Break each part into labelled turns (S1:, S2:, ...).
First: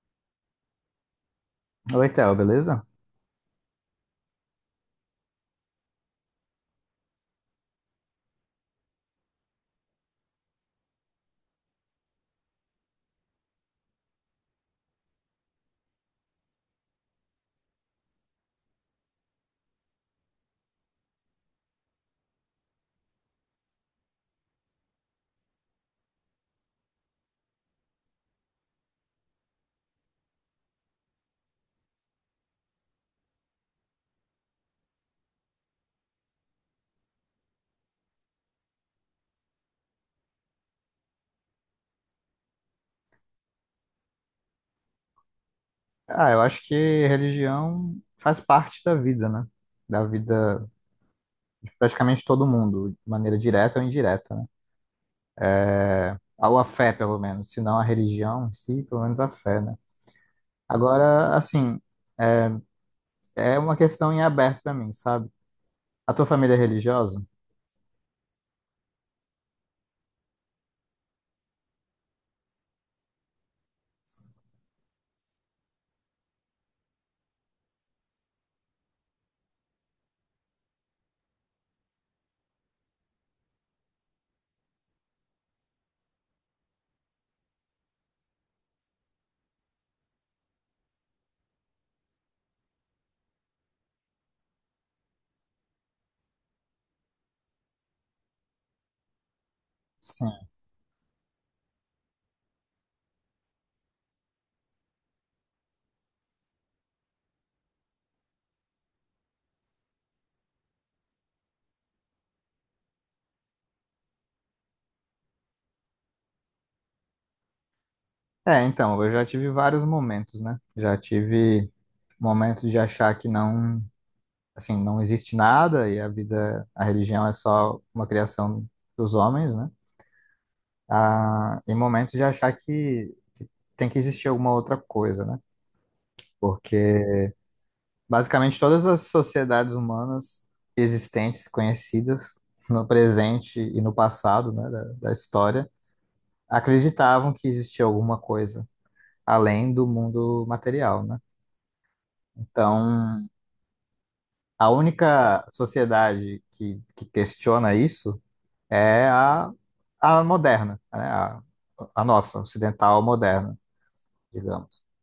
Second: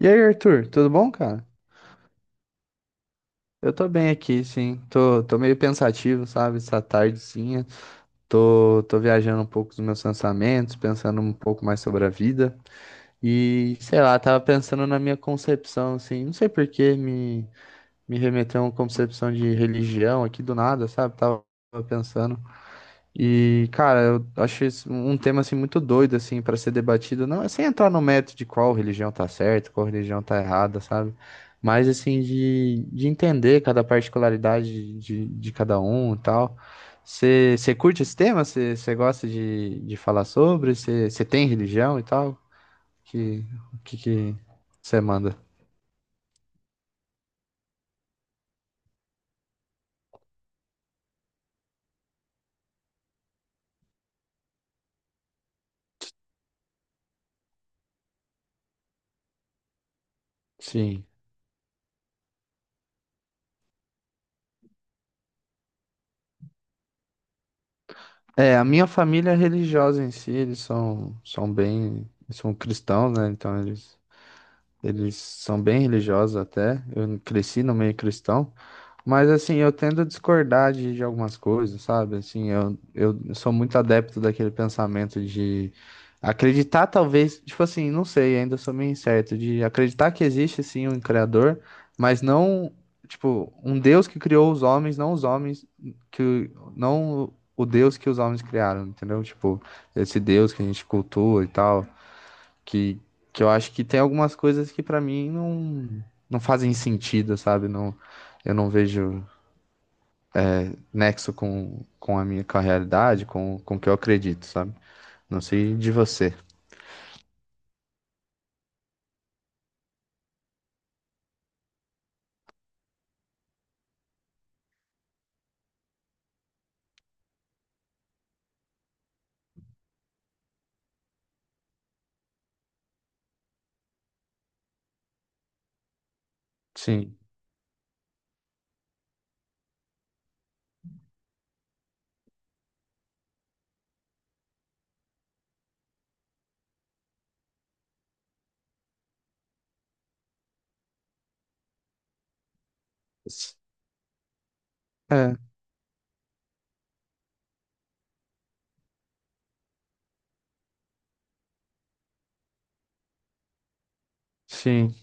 S1: E aí, Arthur, tudo bom, cara?
S2: Oi, Theo, beleza?
S1: Eu tô bem aqui, sim. Tô meio pensativo, sabe? Essa tardezinha. Tô viajando um pouco dos meus pensamentos, pensando um pouco mais sobre a vida. E, sei lá, tava pensando na minha concepção, assim. Não sei por que me remeteu a uma concepção de religião aqui do nada, sabe? Tava pensando. E, cara, eu acho isso um tema assim muito doido assim para ser debatido, não é sem entrar no mérito de qual religião tá certa, qual religião tá errada, sabe? Mas assim de entender cada particularidade de cada um e tal. Você curte esse tema? Você gosta de falar sobre? Você tem religião e tal? Que O que que você manda?
S2: Ah, eu acho que religião faz parte da vida, né? Da vida de praticamente todo mundo, de maneira direta ou indireta, né? Ou a fé, pelo menos, se não a religião em si, pelo menos a fé, né?
S1: Sim.
S2: Agora, assim, é é uma questão em aberto pra mim, sabe? A tua família é religiosa?
S1: É, a minha família é religiosa em si, eles são bem, eles são cristãos, né? Então eles são bem religiosos até. Eu cresci no meio cristão, mas assim, eu tendo a discordar de algumas coisas, sabe? Assim, eu sou muito adepto daquele pensamento de acreditar, talvez, tipo assim, não sei, ainda sou meio incerto, de acreditar que existe sim um criador, mas não, tipo, um Deus que criou os homens, não os homens que não o Deus que os homens criaram, entendeu? Tipo, esse
S2: Sim.
S1: Deus que a gente cultua e tal, que, que eu acho que tem algumas coisas que pra mim não fazem sentido, sabe? Não, eu não vejo nexo com a minha, com a realidade, com o que eu acredito, sabe? Não sei de você.
S2: É, então, eu já tive vários momentos, né? Já tive momento de achar que não. Assim, não existe nada e a vida, a religião é só uma criação dos homens, né? a Em momentos de achar que tem que existir alguma outra coisa, né?
S1: Sim.
S2: Porque basicamente todas as sociedades humanas existentes, conhecidas no presente e no passado, né, da história, acreditavam que existia alguma coisa além do mundo material, né? Então,
S1: S-
S2: a
S1: É,
S2: única sociedade que questiona isso é a moderna, né? A nossa, ocidental moderna, digamos.
S1: sim.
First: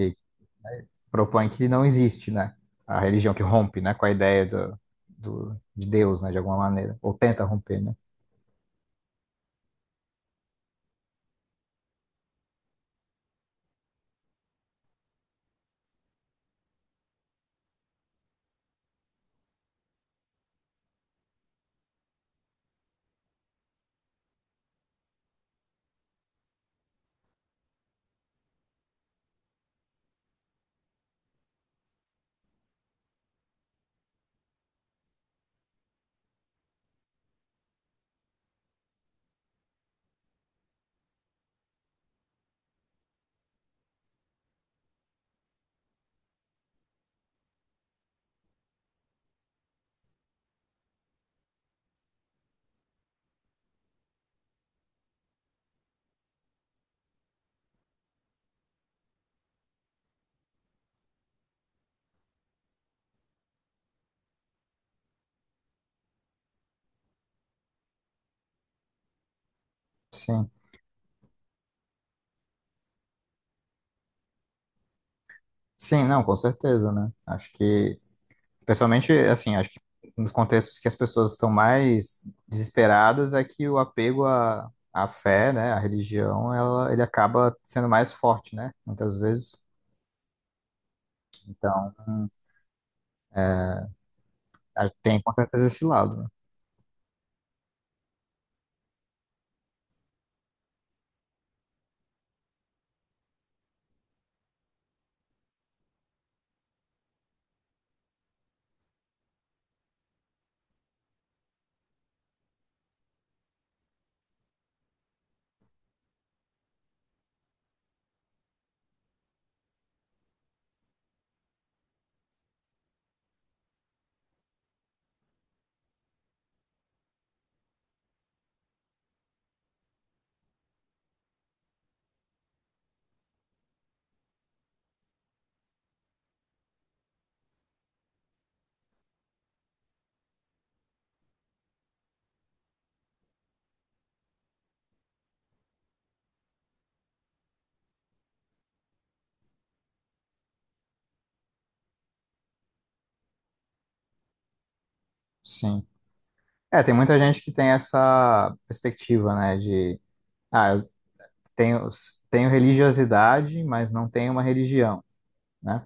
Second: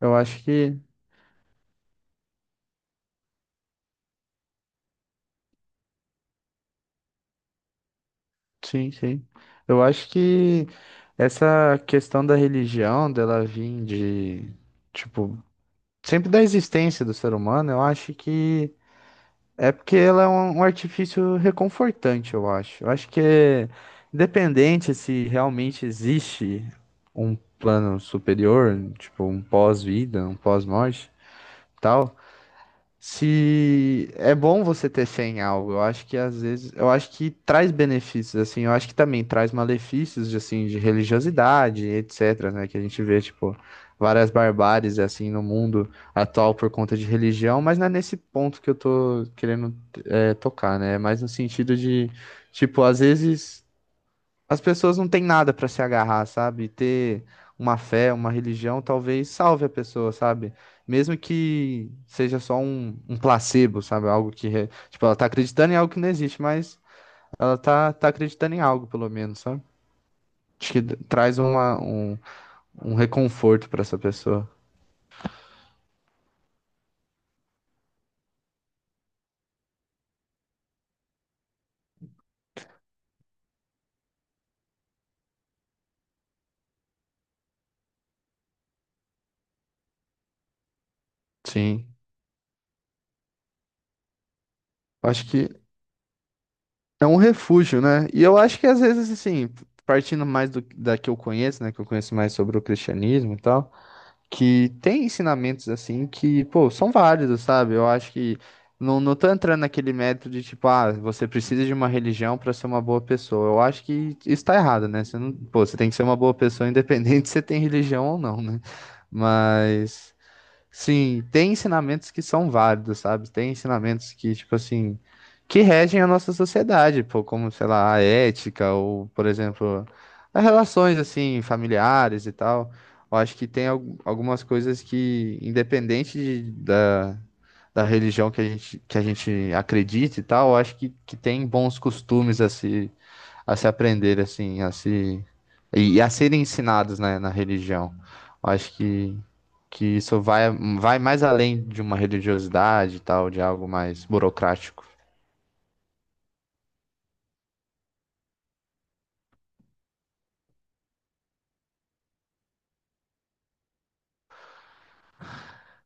S1: Eu acho que.
S2: propõe que não existe, né? A religião que rompe, né? Com a ideia de Deus, né? De alguma maneira. Ou tenta romper, né?
S1: Sim, sim. Eu acho que essa questão da religião, dela vir de. Tipo, sempre da existência do ser humano, eu acho que é porque ela é um artifício reconfortante, eu acho. Eu acho que é independente se realmente existe um plano superior, tipo um pós-vida, um pós-morte, tal. Se é bom você ter fé em algo, eu acho que às vezes, eu acho que traz benefícios, assim, eu acho que também traz malefícios, de, assim, de religiosidade, etc, né, que a gente vê, tipo, várias barbáries, assim, no mundo atual por conta de religião, mas não é nesse ponto que eu tô querendo, é, tocar, né, é mais no sentido de, tipo, às vezes. As pessoas não têm nada pra se agarrar, sabe? Ter uma fé, uma religião, talvez salve a pessoa, sabe? Mesmo que seja só um placebo, sabe? Algo que, tipo, ela tá acreditando em algo que não existe, mas ela tá acreditando em algo, pelo menos, sabe?
S2: Sim.
S1: Acho que traz uma, um reconforto pra essa pessoa.
S2: Sim, não, com certeza, né? Acho que, principalmente, assim, acho que nos contextos que as pessoas estão mais desesperadas é que o apego à fé, né? À religião, ela, ele acaba sendo mais forte, né? Muitas vezes.
S1: Sim.
S2: Então, ah, tem
S1: Acho
S2: com
S1: que
S2: certeza esse lado, né?
S1: é um refúgio, né? E eu acho que às vezes, assim, partindo mais da que eu conheço, né? Que eu conheço mais sobre o cristianismo e tal. Que tem ensinamentos assim que, pô, são válidos, sabe? Eu acho que não tô entrando naquele método de tipo, ah, você precisa de uma religião para ser uma boa pessoa. Eu acho que isso tá errado, né? Você não, pô, você tem que ser uma boa pessoa independente se você tem religião ou não, né? Mas sim, tem ensinamentos que são válidos, sabe? Tem ensinamentos que, tipo assim, que regem a nossa sociedade, pô, como, sei lá, a ética, ou, por exemplo, as relações, assim, familiares e tal. Eu acho que tem algumas coisas que, independente da religião que a gente acredita e tal, eu acho que tem bons costumes a se, aprender, assim, a se. E a serem ensinados, né, na religião. Eu acho que isso vai mais além de uma religiosidade e tal, de algo mais burocrático.
S2: Sim. É, tem muita gente que tem essa perspectiva, né, de, ah, eu tenho, tenho religiosidade, mas não tenho uma religião, né?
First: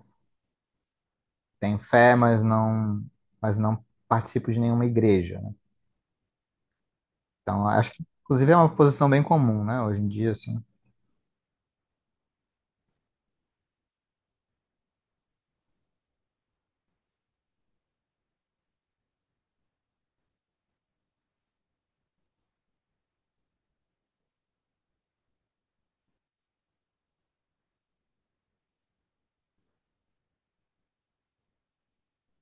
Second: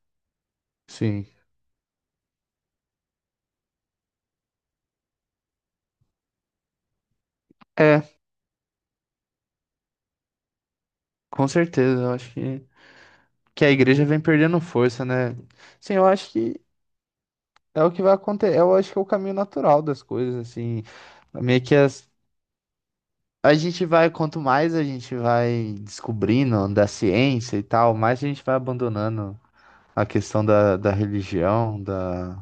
S1: Sim.
S2: Tenho fé, mas mas não participo de nenhuma igreja, né? Então, acho
S1: É,
S2: que, inclusive, é uma posição bem comum, né, hoje em dia, assim,
S1: com certeza. Eu acho que a igreja vem perdendo força, né? Sim, eu acho que é o que vai acontecer. Eu acho que é o caminho natural das coisas, assim. Meio que as, a gente vai, quanto mais a gente vai descobrindo da ciência e tal, mais a gente vai abandonando a questão da, da, religião, da,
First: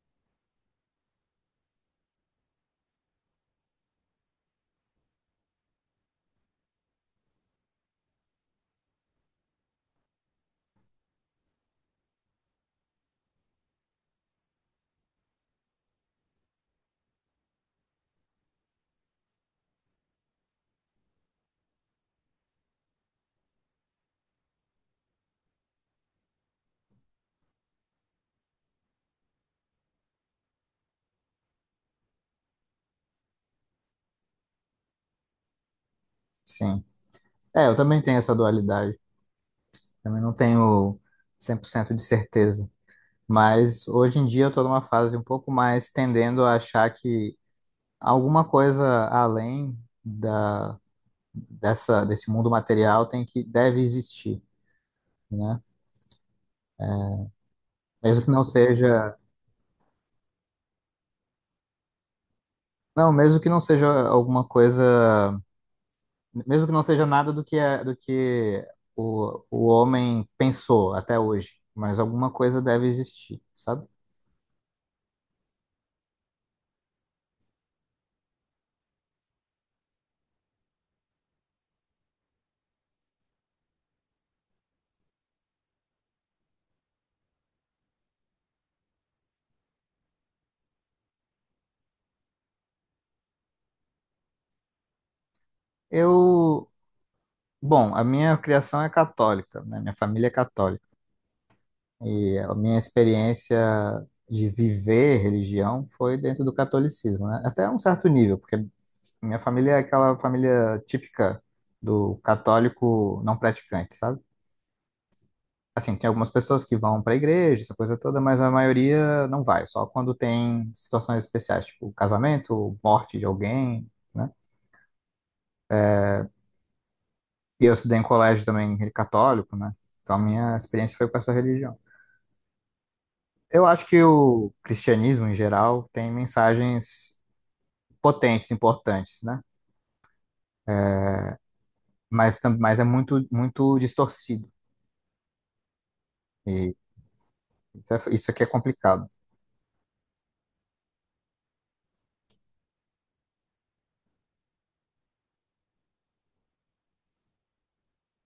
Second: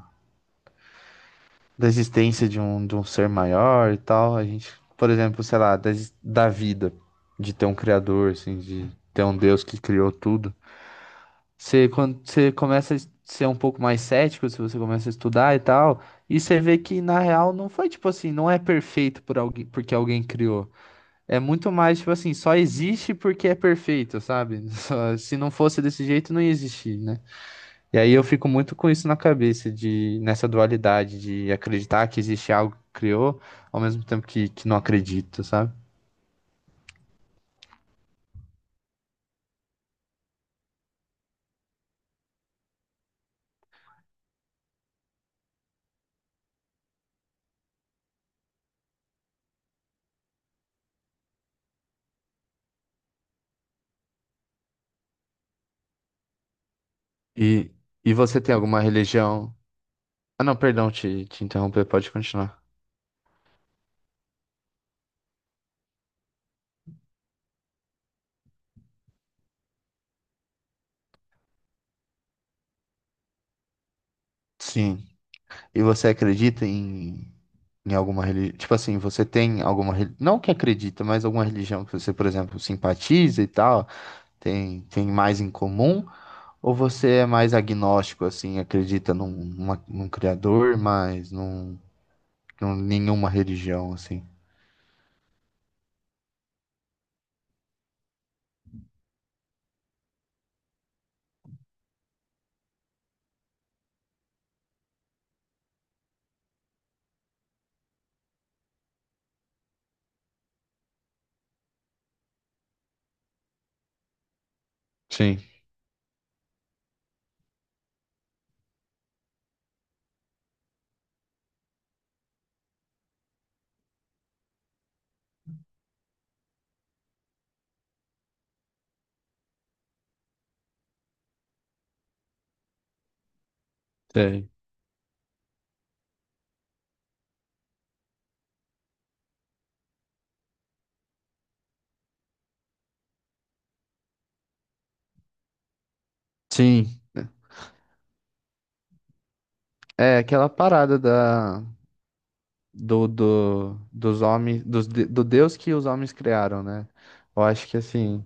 S1: da existência de um ser maior e tal. A gente, por exemplo, sei lá, da vida, de ter um criador, assim, de ter um Deus que criou tudo. Você, quando você começa a ser um pouco mais cético, se você começa a estudar e tal, e você vê que na real não foi tipo assim, não é perfeito por alguém, porque alguém criou. É muito mais tipo assim, só existe porque é perfeito, sabe? Se não fosse desse jeito, não ia existir, né? E aí eu fico muito com isso na cabeça, de nessa dualidade de acreditar que existe algo que criou, ao mesmo tempo que não acredito, sabe?
S2: sim. É, eu também tenho essa dualidade, também não tenho 100% de certeza, mas hoje em dia eu tô numa fase um pouco mais tendendo a achar que alguma coisa além da, dessa, desse mundo material tem que deve existir, né?
S1: E, e
S2: Mesmo que
S1: você
S2: não
S1: tem alguma
S2: seja,
S1: religião? Ah, não, perdão, te interromper, pode continuar.
S2: não, mesmo que não seja alguma coisa, mesmo que não seja nada do que é, do que o homem pensou até hoje, mas alguma coisa deve existir, sabe?
S1: Sim. E você acredita em alguma religião? Tipo assim, você tem alguma religião? Não que acredita, mas alguma religião que você, por exemplo, simpatiza e tal, tem mais em comum? Ou você é mais agnóstico, assim, acredita num criador, mas num. Não, nenhuma religião, assim.
S2: Eu, bom, a minha criação é católica, né? Minha família é católica e a minha experiência de viver religião foi dentro do catolicismo, né? Até um certo nível, porque minha família é aquela família típica do católico não praticante, sabe?
S1: Sim,
S2: Assim, tem algumas pessoas que vão para a igreja, essa coisa toda, mas a maioria não vai, só quando tem situações especiais, tipo casamento, morte de alguém, né? E eu estudei em colégio também católico, né? Então a minha experiência foi com essa religião. Eu acho que
S1: tem.
S2: o cristianismo, em geral, tem mensagens potentes, importantes, né? Mas, mas é muito, muito distorcido. E
S1: Sim.
S2: isso aqui é complicado.
S1: É aquela parada dos homens, do Deus que os homens criaram, né? Eu acho que, assim,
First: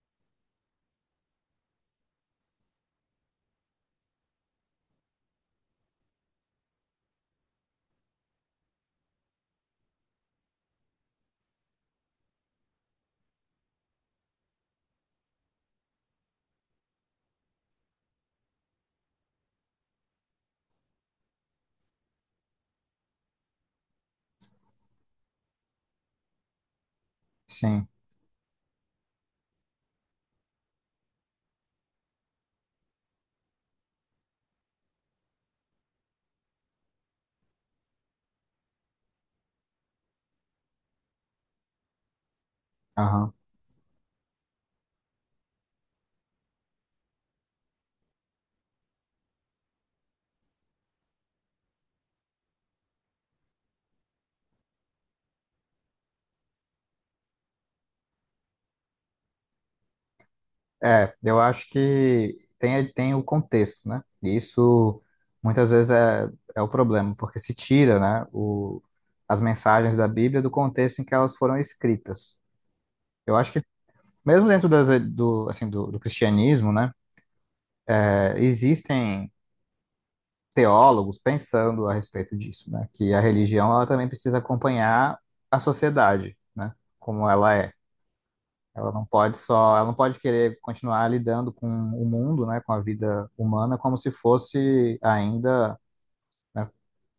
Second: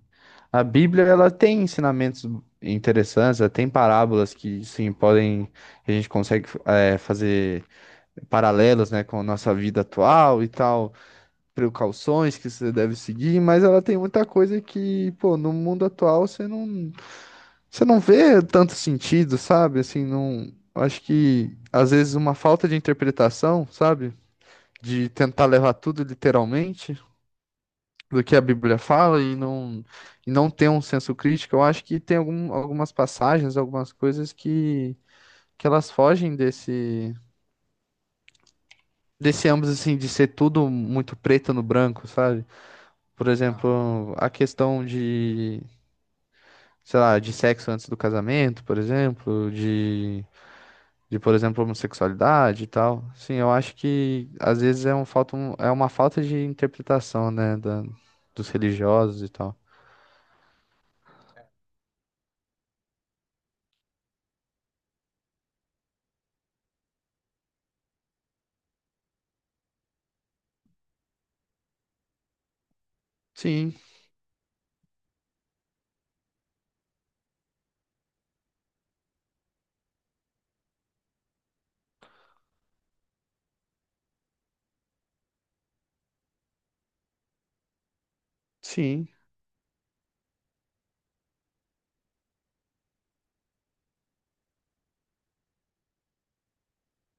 S1: a Bíblia, ela tem ensinamentos interessantes, ela tem parábolas que, sim, podem, a gente consegue é, fazer paralelos, né, com a nossa vida atual e tal, precauções que você deve seguir, mas ela tem muita coisa que, pô, no mundo atual. Você não vê tanto sentido, sabe? Assim, não. Eu acho que às vezes uma falta de interpretação, sabe? De tentar levar tudo literalmente
S2: Sim.
S1: do que a Bíblia fala e não, ter um senso crítico. Eu acho que tem algumas passagens, algumas coisas que elas fogem desse ambos, assim, de ser tudo muito preto no branco, sabe? Por
S2: Aham.
S1: exemplo, a questão de, sei lá, de sexo antes do casamento, por exemplo, de. De, por exemplo, homossexualidade e tal. Sim, eu acho que às vezes é uma falta de interpretação, né, dos religiosos e tal.
S2: É, eu acho que tem, tem o contexto, né? E isso muitas vezes é, é o problema, porque se tira, né, o, as mensagens da Bíblia do contexto em que elas foram escritas. Eu acho que
S1: Sim,
S2: mesmo dentro assim, do cristianismo, né, é, existem teólogos pensando a respeito disso, né? Que a religião ela também precisa acompanhar a sociedade, né? Como ela é. Ela não
S1: sim,
S2: pode só, ela não pode querer continuar lidando com o mundo, né, com a vida humana, como se fosse ainda, né,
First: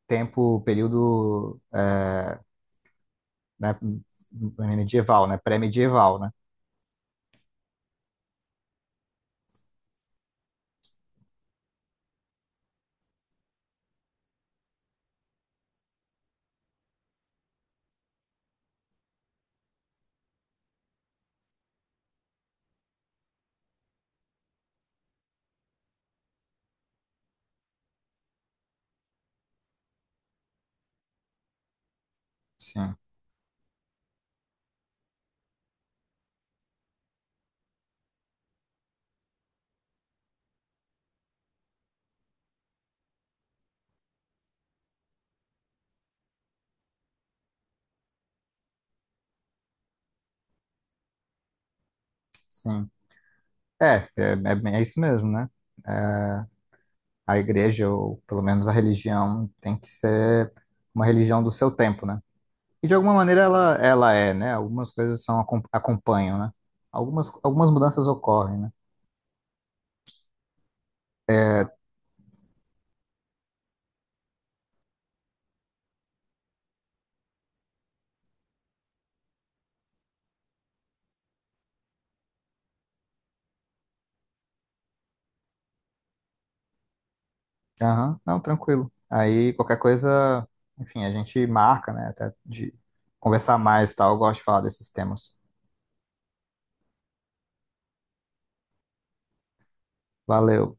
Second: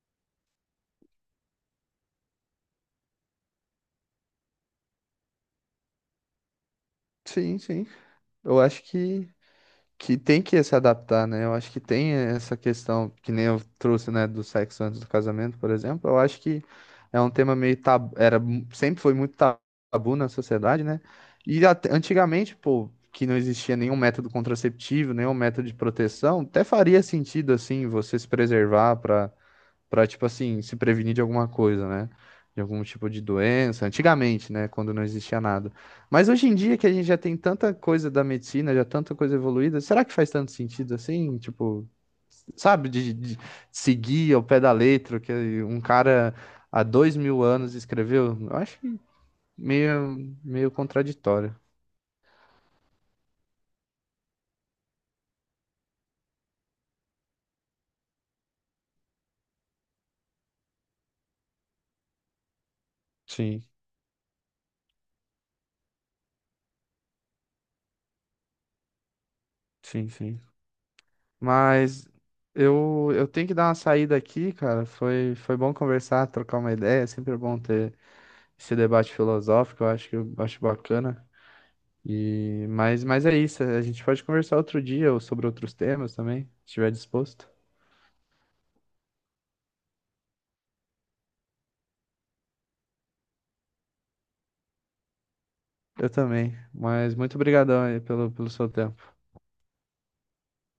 S2: tempo, período, né, medieval, né, pré-medieval, né?
S1: sim, sim. Eu acho que tem que se adaptar, né? Eu acho que tem essa questão, que nem eu trouxe, né, do sexo antes do casamento, por exemplo. Eu acho que é um tema meio tabu, era, sempre foi muito tabu na sociedade, né? E antigamente, pô, que não existia nenhum método contraceptivo, nenhum método de proteção, até faria sentido, assim, você se preservar para tipo assim, se prevenir de alguma coisa, né? De algum
S2: Sim,
S1: tipo de doença. Antigamente, né? Quando não existia nada. Mas hoje em dia que a gente já tem tanta coisa da medicina, já tanta coisa evoluída, será que faz tanto sentido assim? Tipo, sabe, de seguir ao pé da letra o que um cara há 2.000 anos escreveu? Eu acho que meio contraditório.
S2: sim. É, é bem- é isso mesmo, né? É, a igreja, ou pelo menos a religião, tem que ser uma religião do seu tempo, né? E de alguma maneira
S1: Sim,
S2: ela, ela é, né? Algumas coisas são, acompanham, né? Algumas, algumas mudanças ocorrem, né?
S1: sim, sim. Mas eu tenho que dar uma saída aqui, cara. Foi bom conversar, trocar uma ideia. É sempre bom ter esse debate filosófico, eu acho bacana. Mas é isso, a gente pode conversar outro dia ou sobre outros temas também, se estiver disposto.
S2: Aham, não, tranquilo. Aí qualquer coisa, enfim, a gente marca, né? Até de conversar mais e tal. Eu gosto de falar desses temas.
S1: Eu também, mas muito obrigadão aí pelo seu tempo.
S2: Valeu.